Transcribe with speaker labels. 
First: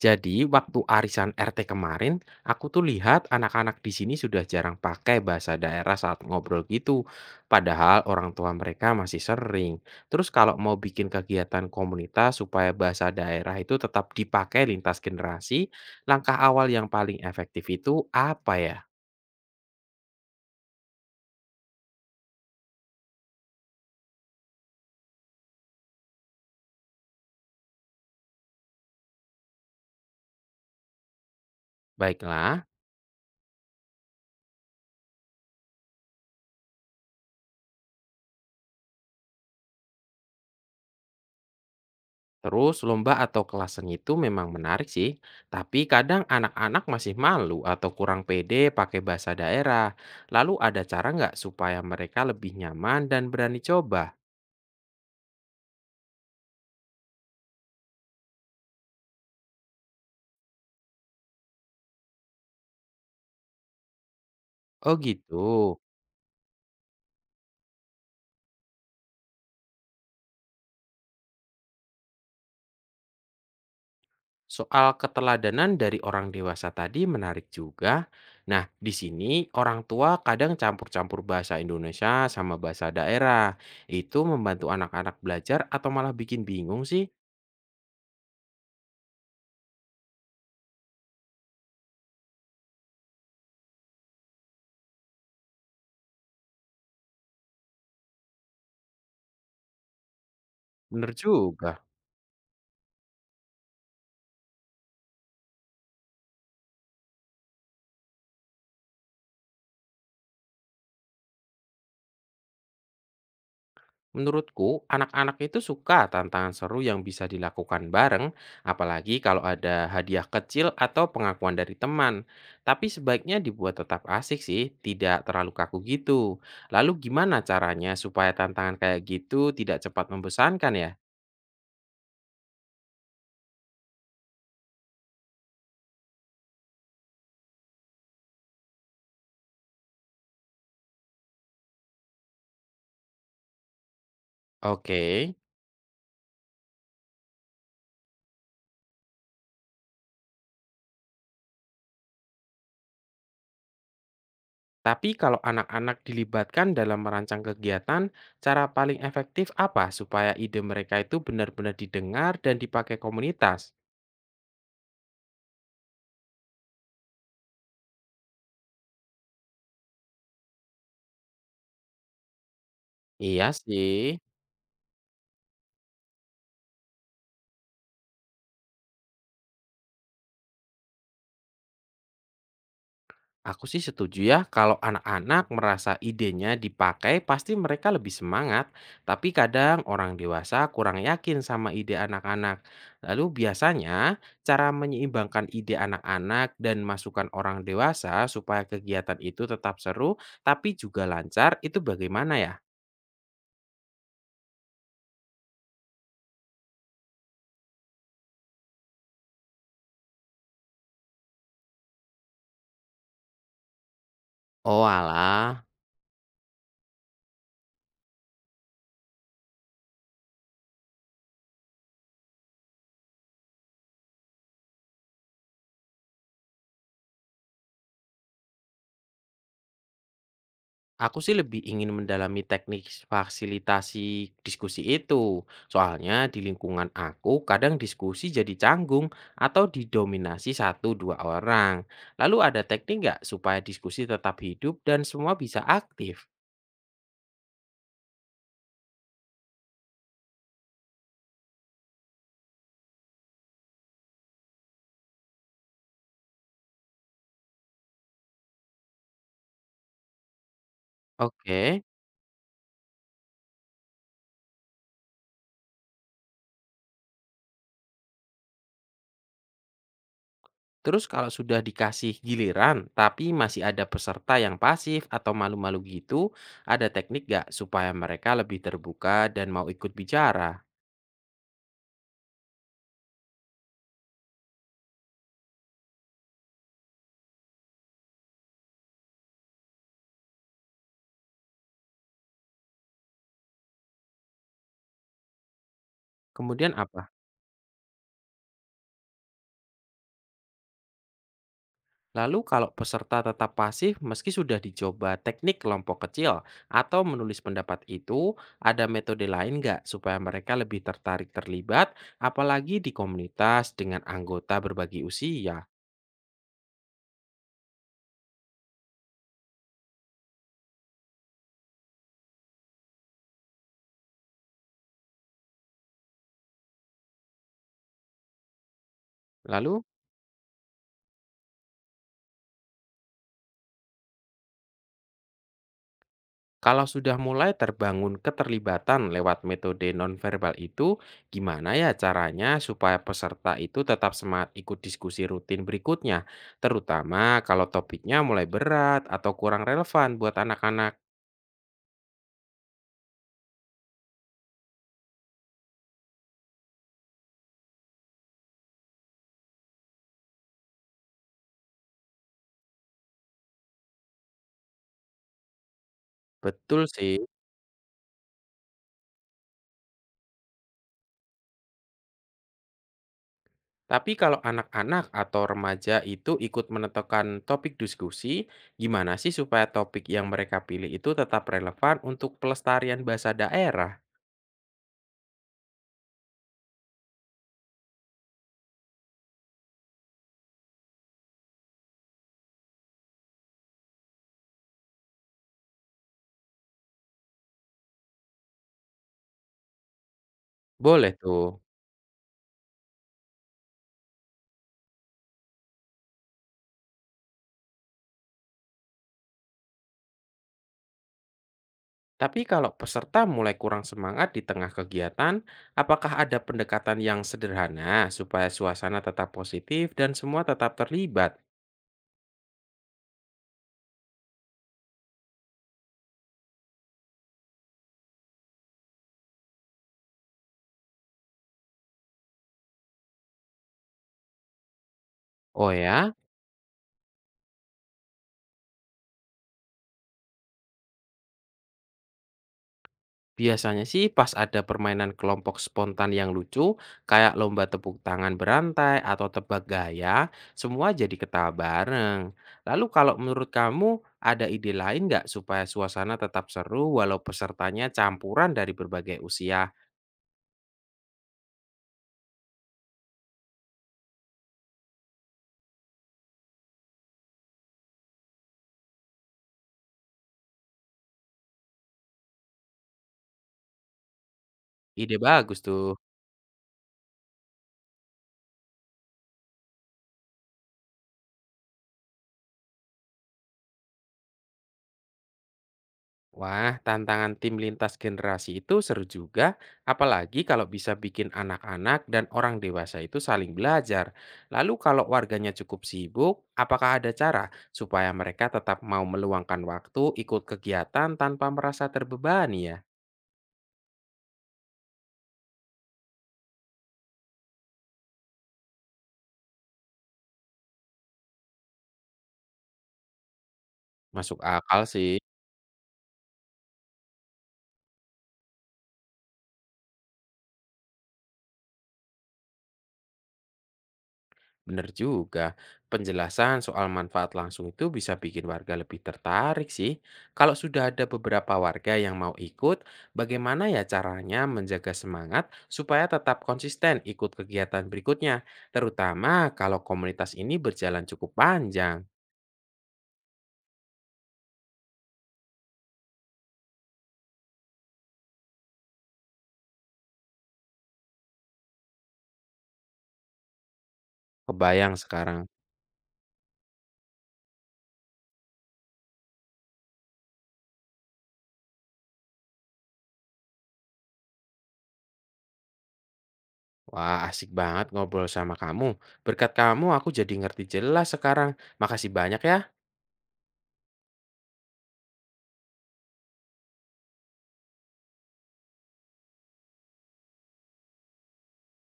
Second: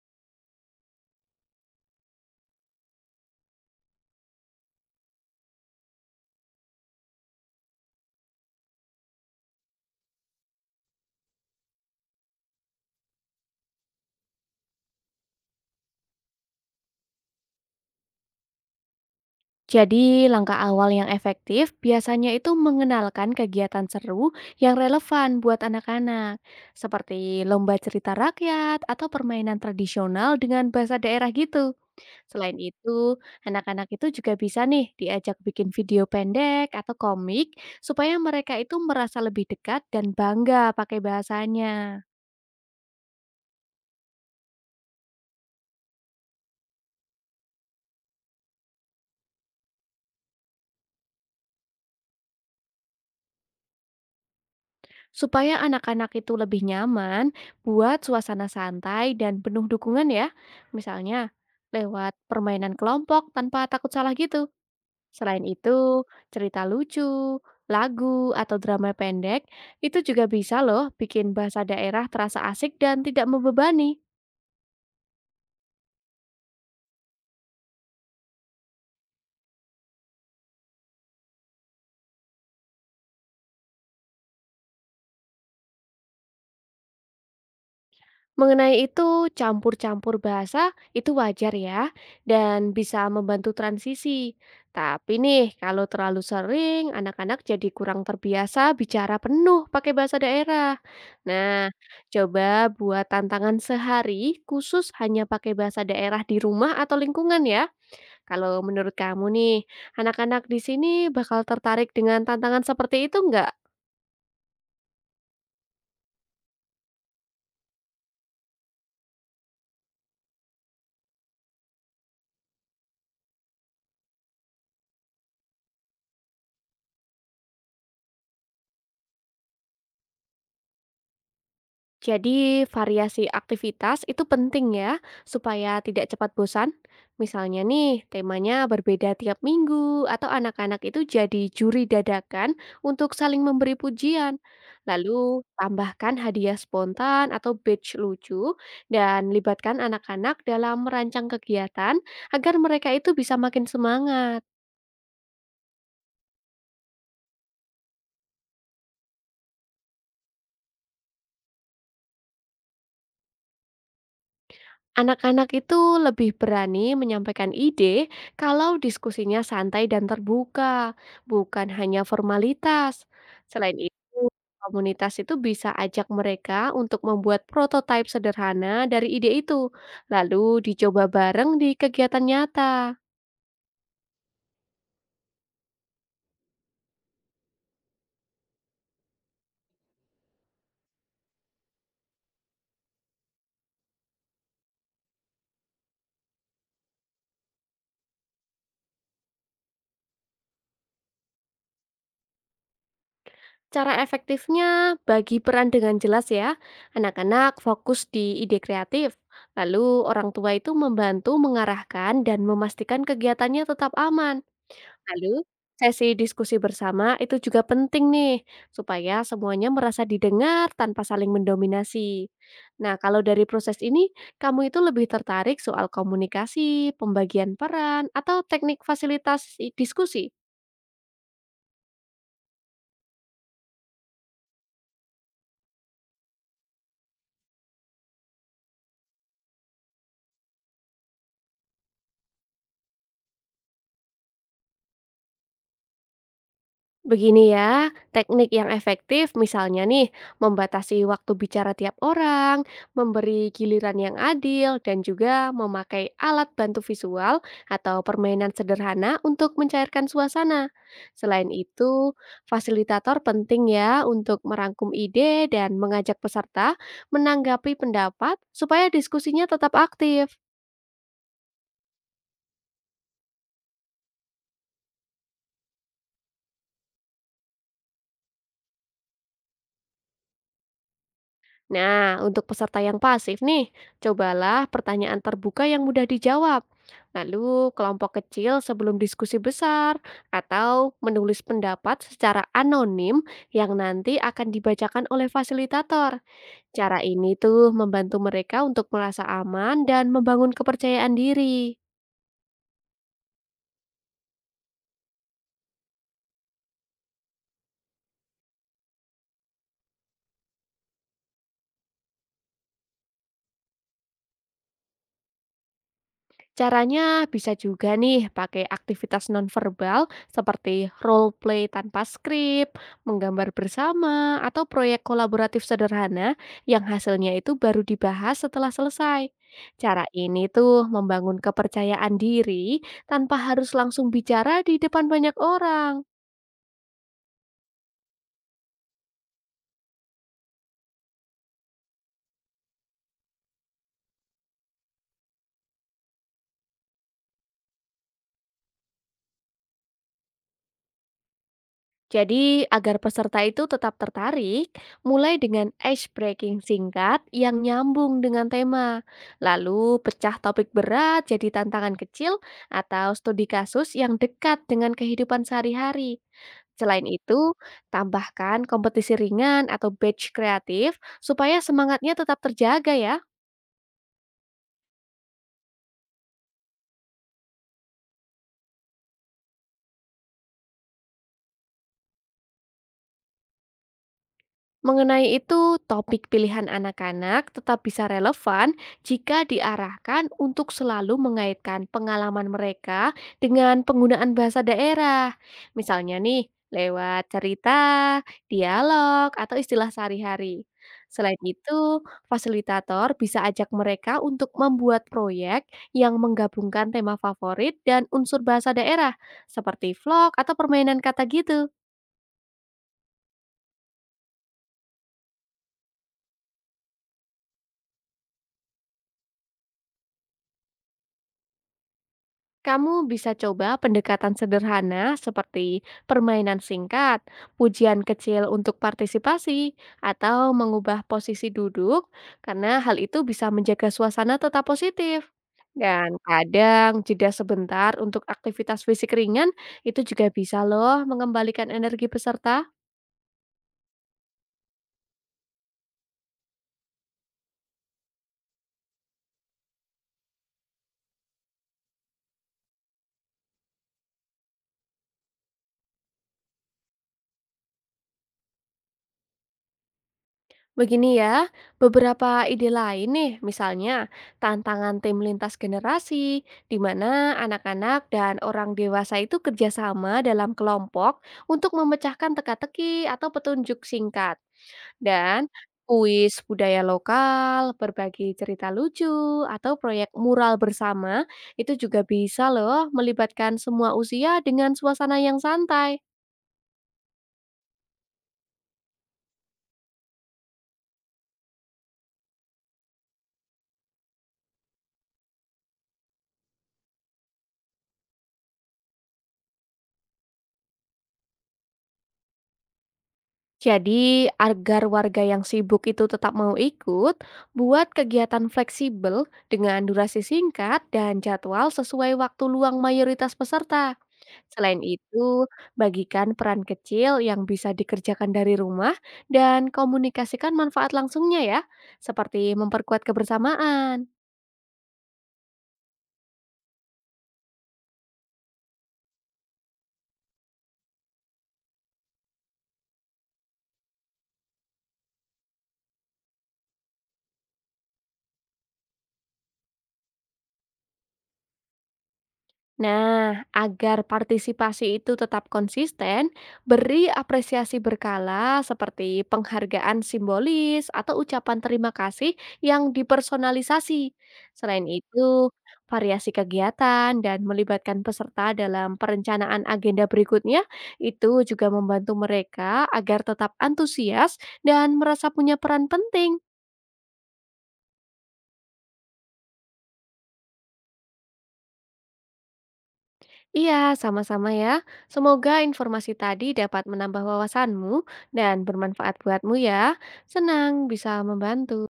Speaker 1: Jadi waktu arisan RT kemarin, aku tuh lihat anak-anak di sini sudah jarang pakai bahasa daerah saat ngobrol gitu. Padahal orang tua mereka masih sering. Terus kalau mau bikin kegiatan komunitas supaya bahasa daerah itu tetap dipakai lintas generasi, langkah awal yang paling efektif itu apa ya?
Speaker 2: Jadi, langkah awal yang efektif biasanya itu mengenalkan kegiatan seru yang relevan buat anak-anak, seperti lomba cerita rakyat atau permainan tradisional dengan bahasa daerah gitu. Selain
Speaker 1: Baiklah.
Speaker 2: itu, anak-anak itu juga bisa nih diajak bikin video pendek atau komik supaya mereka itu merasa lebih dekat dan bangga pakai bahasanya.
Speaker 1: Terus lomba atau kelas seni itu memang menarik sih, tapi kadang anak-anak masih malu atau kurang pede pakai bahasa daerah. Lalu ada cara nggak supaya mereka lebih nyaman dan berani coba?
Speaker 2: Supaya anak-anak itu lebih nyaman, buat suasana santai dan penuh dukungan ya. Misalnya, lewat permainan kelompok tanpa takut salah gitu.
Speaker 1: Oh gitu.
Speaker 2: Selain itu, cerita lucu, lagu, atau drama pendek, itu juga bisa loh bikin bahasa daerah terasa asik dan tidak membebani.
Speaker 1: Soal keteladanan dari orang dewasa tadi menarik juga. Nah, di sini orang tua kadang campur-campur bahasa Indonesia sama bahasa daerah. Itu membantu anak-anak belajar atau malah bikin bingung sih?
Speaker 2: Mengenai itu, campur-campur bahasa itu wajar ya, dan bisa membantu transisi. Tapi nih, kalau terlalu sering, anak-anak jadi kurang terbiasa bicara penuh pakai bahasa daerah.
Speaker 1: Bener
Speaker 2: Nah,
Speaker 1: juga.
Speaker 2: coba buat tantangan sehari khusus hanya pakai bahasa daerah di rumah atau lingkungan ya. Kalau menurut kamu nih, anak-anak di sini bakal tertarik dengan tantangan seperti itu nggak?
Speaker 1: Menurutku, anak-anak itu suka tantangan seru yang bisa dilakukan bareng, apalagi kalau ada hadiah kecil atau pengakuan dari teman. Tapi sebaiknya dibuat tetap asik sih, tidak terlalu kaku gitu. Lalu gimana caranya supaya tantangan kayak gitu tidak cepat membosankan ya?
Speaker 2: Jadi variasi aktivitas itu penting ya, supaya tidak cepat bosan. Misalnya nih, temanya berbeda tiap minggu, atau anak-anak itu jadi juri dadakan untuk saling memberi pujian.
Speaker 1: Oke,
Speaker 2: Lalu tambahkan hadiah spontan atau badge lucu, dan libatkan anak-anak dalam merancang kegiatan agar mereka itu bisa makin semangat.
Speaker 1: tapi kalau anak-anak dilibatkan dalam merancang kegiatan, cara paling efektif apa supaya ide mereka itu benar-benar didengar dan dipakai komunitas?
Speaker 2: Anak-anak itu lebih berani menyampaikan ide kalau diskusinya santai dan terbuka, bukan hanya formalitas.
Speaker 1: Iya
Speaker 2: Selain itu,
Speaker 1: sih.
Speaker 2: komunitas itu bisa ajak mereka untuk membuat prototipe sederhana dari ide itu, lalu dicoba bareng di kegiatan nyata.
Speaker 1: Aku sih setuju ya, kalau anak-anak merasa idenya dipakai pasti mereka lebih semangat. Tapi kadang orang dewasa kurang yakin sama ide anak-anak. Lalu biasanya cara menyeimbangkan ide anak-anak dan masukan orang dewasa supaya kegiatan itu tetap seru tapi juga lancar itu bagaimana ya?
Speaker 2: Cara efektifnya bagi peran dengan jelas ya. Anak-anak fokus di ide kreatif, lalu orang tua itu membantu mengarahkan dan memastikan kegiatannya tetap aman.
Speaker 1: Oh
Speaker 2: Lalu,
Speaker 1: alah.
Speaker 2: sesi diskusi bersama itu juga penting nih, supaya semuanya merasa didengar tanpa saling mendominasi. Nah, kalau dari proses ini, kamu itu lebih tertarik soal komunikasi, pembagian peran, atau teknik fasilitasi diskusi?
Speaker 1: Aku sih lebih ingin mendalami teknik fasilitasi diskusi itu. Soalnya di lingkungan aku kadang diskusi jadi canggung atau didominasi satu dua orang. Lalu ada teknik nggak supaya diskusi tetap hidup dan semua bisa aktif?
Speaker 2: Begini ya, teknik yang efektif misalnya nih, membatasi waktu bicara tiap orang, memberi giliran yang adil, dan juga memakai alat bantu visual atau permainan sederhana untuk mencairkan suasana. Selain
Speaker 1: Oke,
Speaker 2: itu, fasilitator penting ya untuk merangkum ide dan mengajak peserta menanggapi pendapat supaya diskusinya tetap aktif.
Speaker 1: terus kalau sudah dikasih giliran tapi masih ada peserta yang pasif atau malu-malu gitu, ada teknik nggak supaya mereka lebih terbuka dan mau ikut bicara?
Speaker 2: Nah, untuk peserta yang pasif nih, cobalah pertanyaan terbuka yang mudah dijawab. Lalu, kelompok kecil sebelum diskusi besar, atau menulis pendapat secara anonim yang nanti akan dibacakan oleh fasilitator.
Speaker 1: Kemudian
Speaker 2: Cara
Speaker 1: apa?
Speaker 2: ini tuh membantu mereka untuk merasa aman dan membangun kepercayaan diri.
Speaker 1: Lalu kalau peserta tetap pasif meski sudah dicoba teknik kelompok kecil atau menulis pendapat itu, ada metode lain nggak supaya mereka lebih tertarik terlibat, apalagi di komunitas dengan anggota berbagi usia?
Speaker 2: Caranya bisa juga nih pakai aktivitas nonverbal seperti role play tanpa skrip, menggambar bersama, atau proyek kolaboratif sederhana yang hasilnya itu baru dibahas setelah selesai.
Speaker 1: Lalu,
Speaker 2: Cara ini tuh membangun kepercayaan diri tanpa harus langsung bicara di depan banyak orang.
Speaker 1: kalau sudah mulai terbangun keterlibatan lewat metode nonverbal itu, gimana ya caranya supaya peserta itu tetap semangat ikut diskusi rutin berikutnya, terutama kalau topiknya mulai berat atau kurang relevan buat anak-anak?
Speaker 2: Jadi, agar peserta itu tetap tertarik, mulai dengan ice breaking singkat yang nyambung dengan tema. Lalu, pecah topik berat jadi tantangan kecil atau studi kasus yang dekat dengan kehidupan sehari-hari.
Speaker 1: Betul
Speaker 2: Selain
Speaker 1: sih.
Speaker 2: itu, tambahkan kompetisi ringan atau badge kreatif supaya semangatnya tetap terjaga ya.
Speaker 1: Tapi kalau anak-anak atau remaja itu ikut menentukan topik diskusi, gimana sih supaya topik yang mereka pilih itu tetap relevan untuk pelestarian bahasa daerah?
Speaker 2: Mengenai itu, topik pilihan anak-anak tetap bisa relevan jika diarahkan untuk selalu mengaitkan pengalaman mereka dengan penggunaan bahasa daerah. Misalnya nih, lewat cerita, dialog, atau istilah sehari-hari.
Speaker 1: Boleh
Speaker 2: Selain
Speaker 1: tuh.
Speaker 2: itu, fasilitator bisa ajak mereka untuk membuat proyek yang menggabungkan tema favorit dan unsur bahasa daerah, seperti vlog atau permainan kata gitu.
Speaker 1: Tapi kalau peserta mulai kurang semangat di tengah kegiatan, apakah ada pendekatan yang sederhana supaya suasana tetap positif dan semua tetap terlibat?
Speaker 2: Kamu bisa coba pendekatan sederhana seperti permainan singkat, pujian kecil untuk partisipasi, atau mengubah posisi duduk, karena hal itu bisa menjaga suasana tetap positif.
Speaker 1: Oh ya.
Speaker 2: Dan kadang jeda sebentar untuk aktivitas fisik ringan itu juga bisa loh mengembalikan energi peserta.
Speaker 1: Biasanya sih pas ada permainan kelompok spontan yang lucu, kayak lomba tepuk tangan berantai atau tebak gaya, semua jadi ketawa bareng. Lalu kalau menurut kamu, ada ide lain nggak supaya suasana tetap seru walau pesertanya campuran dari berbagai usia?
Speaker 2: Begini ya, beberapa ide lain nih, misalnya tantangan tim lintas generasi, di mana anak-anak dan orang dewasa itu kerjasama dalam kelompok untuk memecahkan teka-teki atau petunjuk singkat.
Speaker 1: Ide
Speaker 2: Dan
Speaker 1: bagus tuh.
Speaker 2: kuis budaya lokal, berbagi cerita lucu, atau proyek mural bersama, itu juga bisa loh melibatkan semua usia dengan suasana yang santai.
Speaker 1: Wah, tantangan tim lintas generasi itu seru juga, apalagi kalau bisa bikin anak-anak dan orang dewasa itu saling belajar. Lalu kalau warganya cukup sibuk, apakah ada cara supaya mereka tetap mau meluangkan waktu ikut kegiatan tanpa merasa terbebani ya?
Speaker 2: Jadi, agar warga yang sibuk itu tetap mau ikut, buat kegiatan fleksibel dengan durasi singkat dan jadwal sesuai waktu luang mayoritas peserta.
Speaker 1: Masuk
Speaker 2: Selain
Speaker 1: akal sih.
Speaker 2: itu, bagikan peran kecil yang bisa dikerjakan dari rumah dan komunikasikan manfaat langsungnya ya, seperti memperkuat kebersamaan.
Speaker 1: Bener juga. Penjelasan soal manfaat langsung itu bisa bikin warga lebih tertarik sih. Kalau sudah ada beberapa warga yang mau ikut, bagaimana ya caranya menjaga semangat supaya tetap konsisten ikut kegiatan berikutnya, terutama kalau komunitas ini berjalan cukup panjang.
Speaker 2: Nah, agar partisipasi itu tetap konsisten, beri apresiasi berkala seperti penghargaan simbolis atau ucapan terima kasih yang dipersonalisasi. Selain
Speaker 1: Kebayang sekarang.
Speaker 2: itu, variasi kegiatan dan melibatkan peserta dalam perencanaan agenda berikutnya itu juga membantu mereka agar tetap antusias dan merasa punya peran penting.
Speaker 1: Wah, asik banget ngobrol sama kamu. Berkat kamu aku jadi ngerti jelas sekarang. Makasih banyak ya.
Speaker 2: Iya, sama-sama ya. Semoga informasi tadi dapat menambah wawasanmu dan bermanfaat buatmu ya. Senang bisa membantu.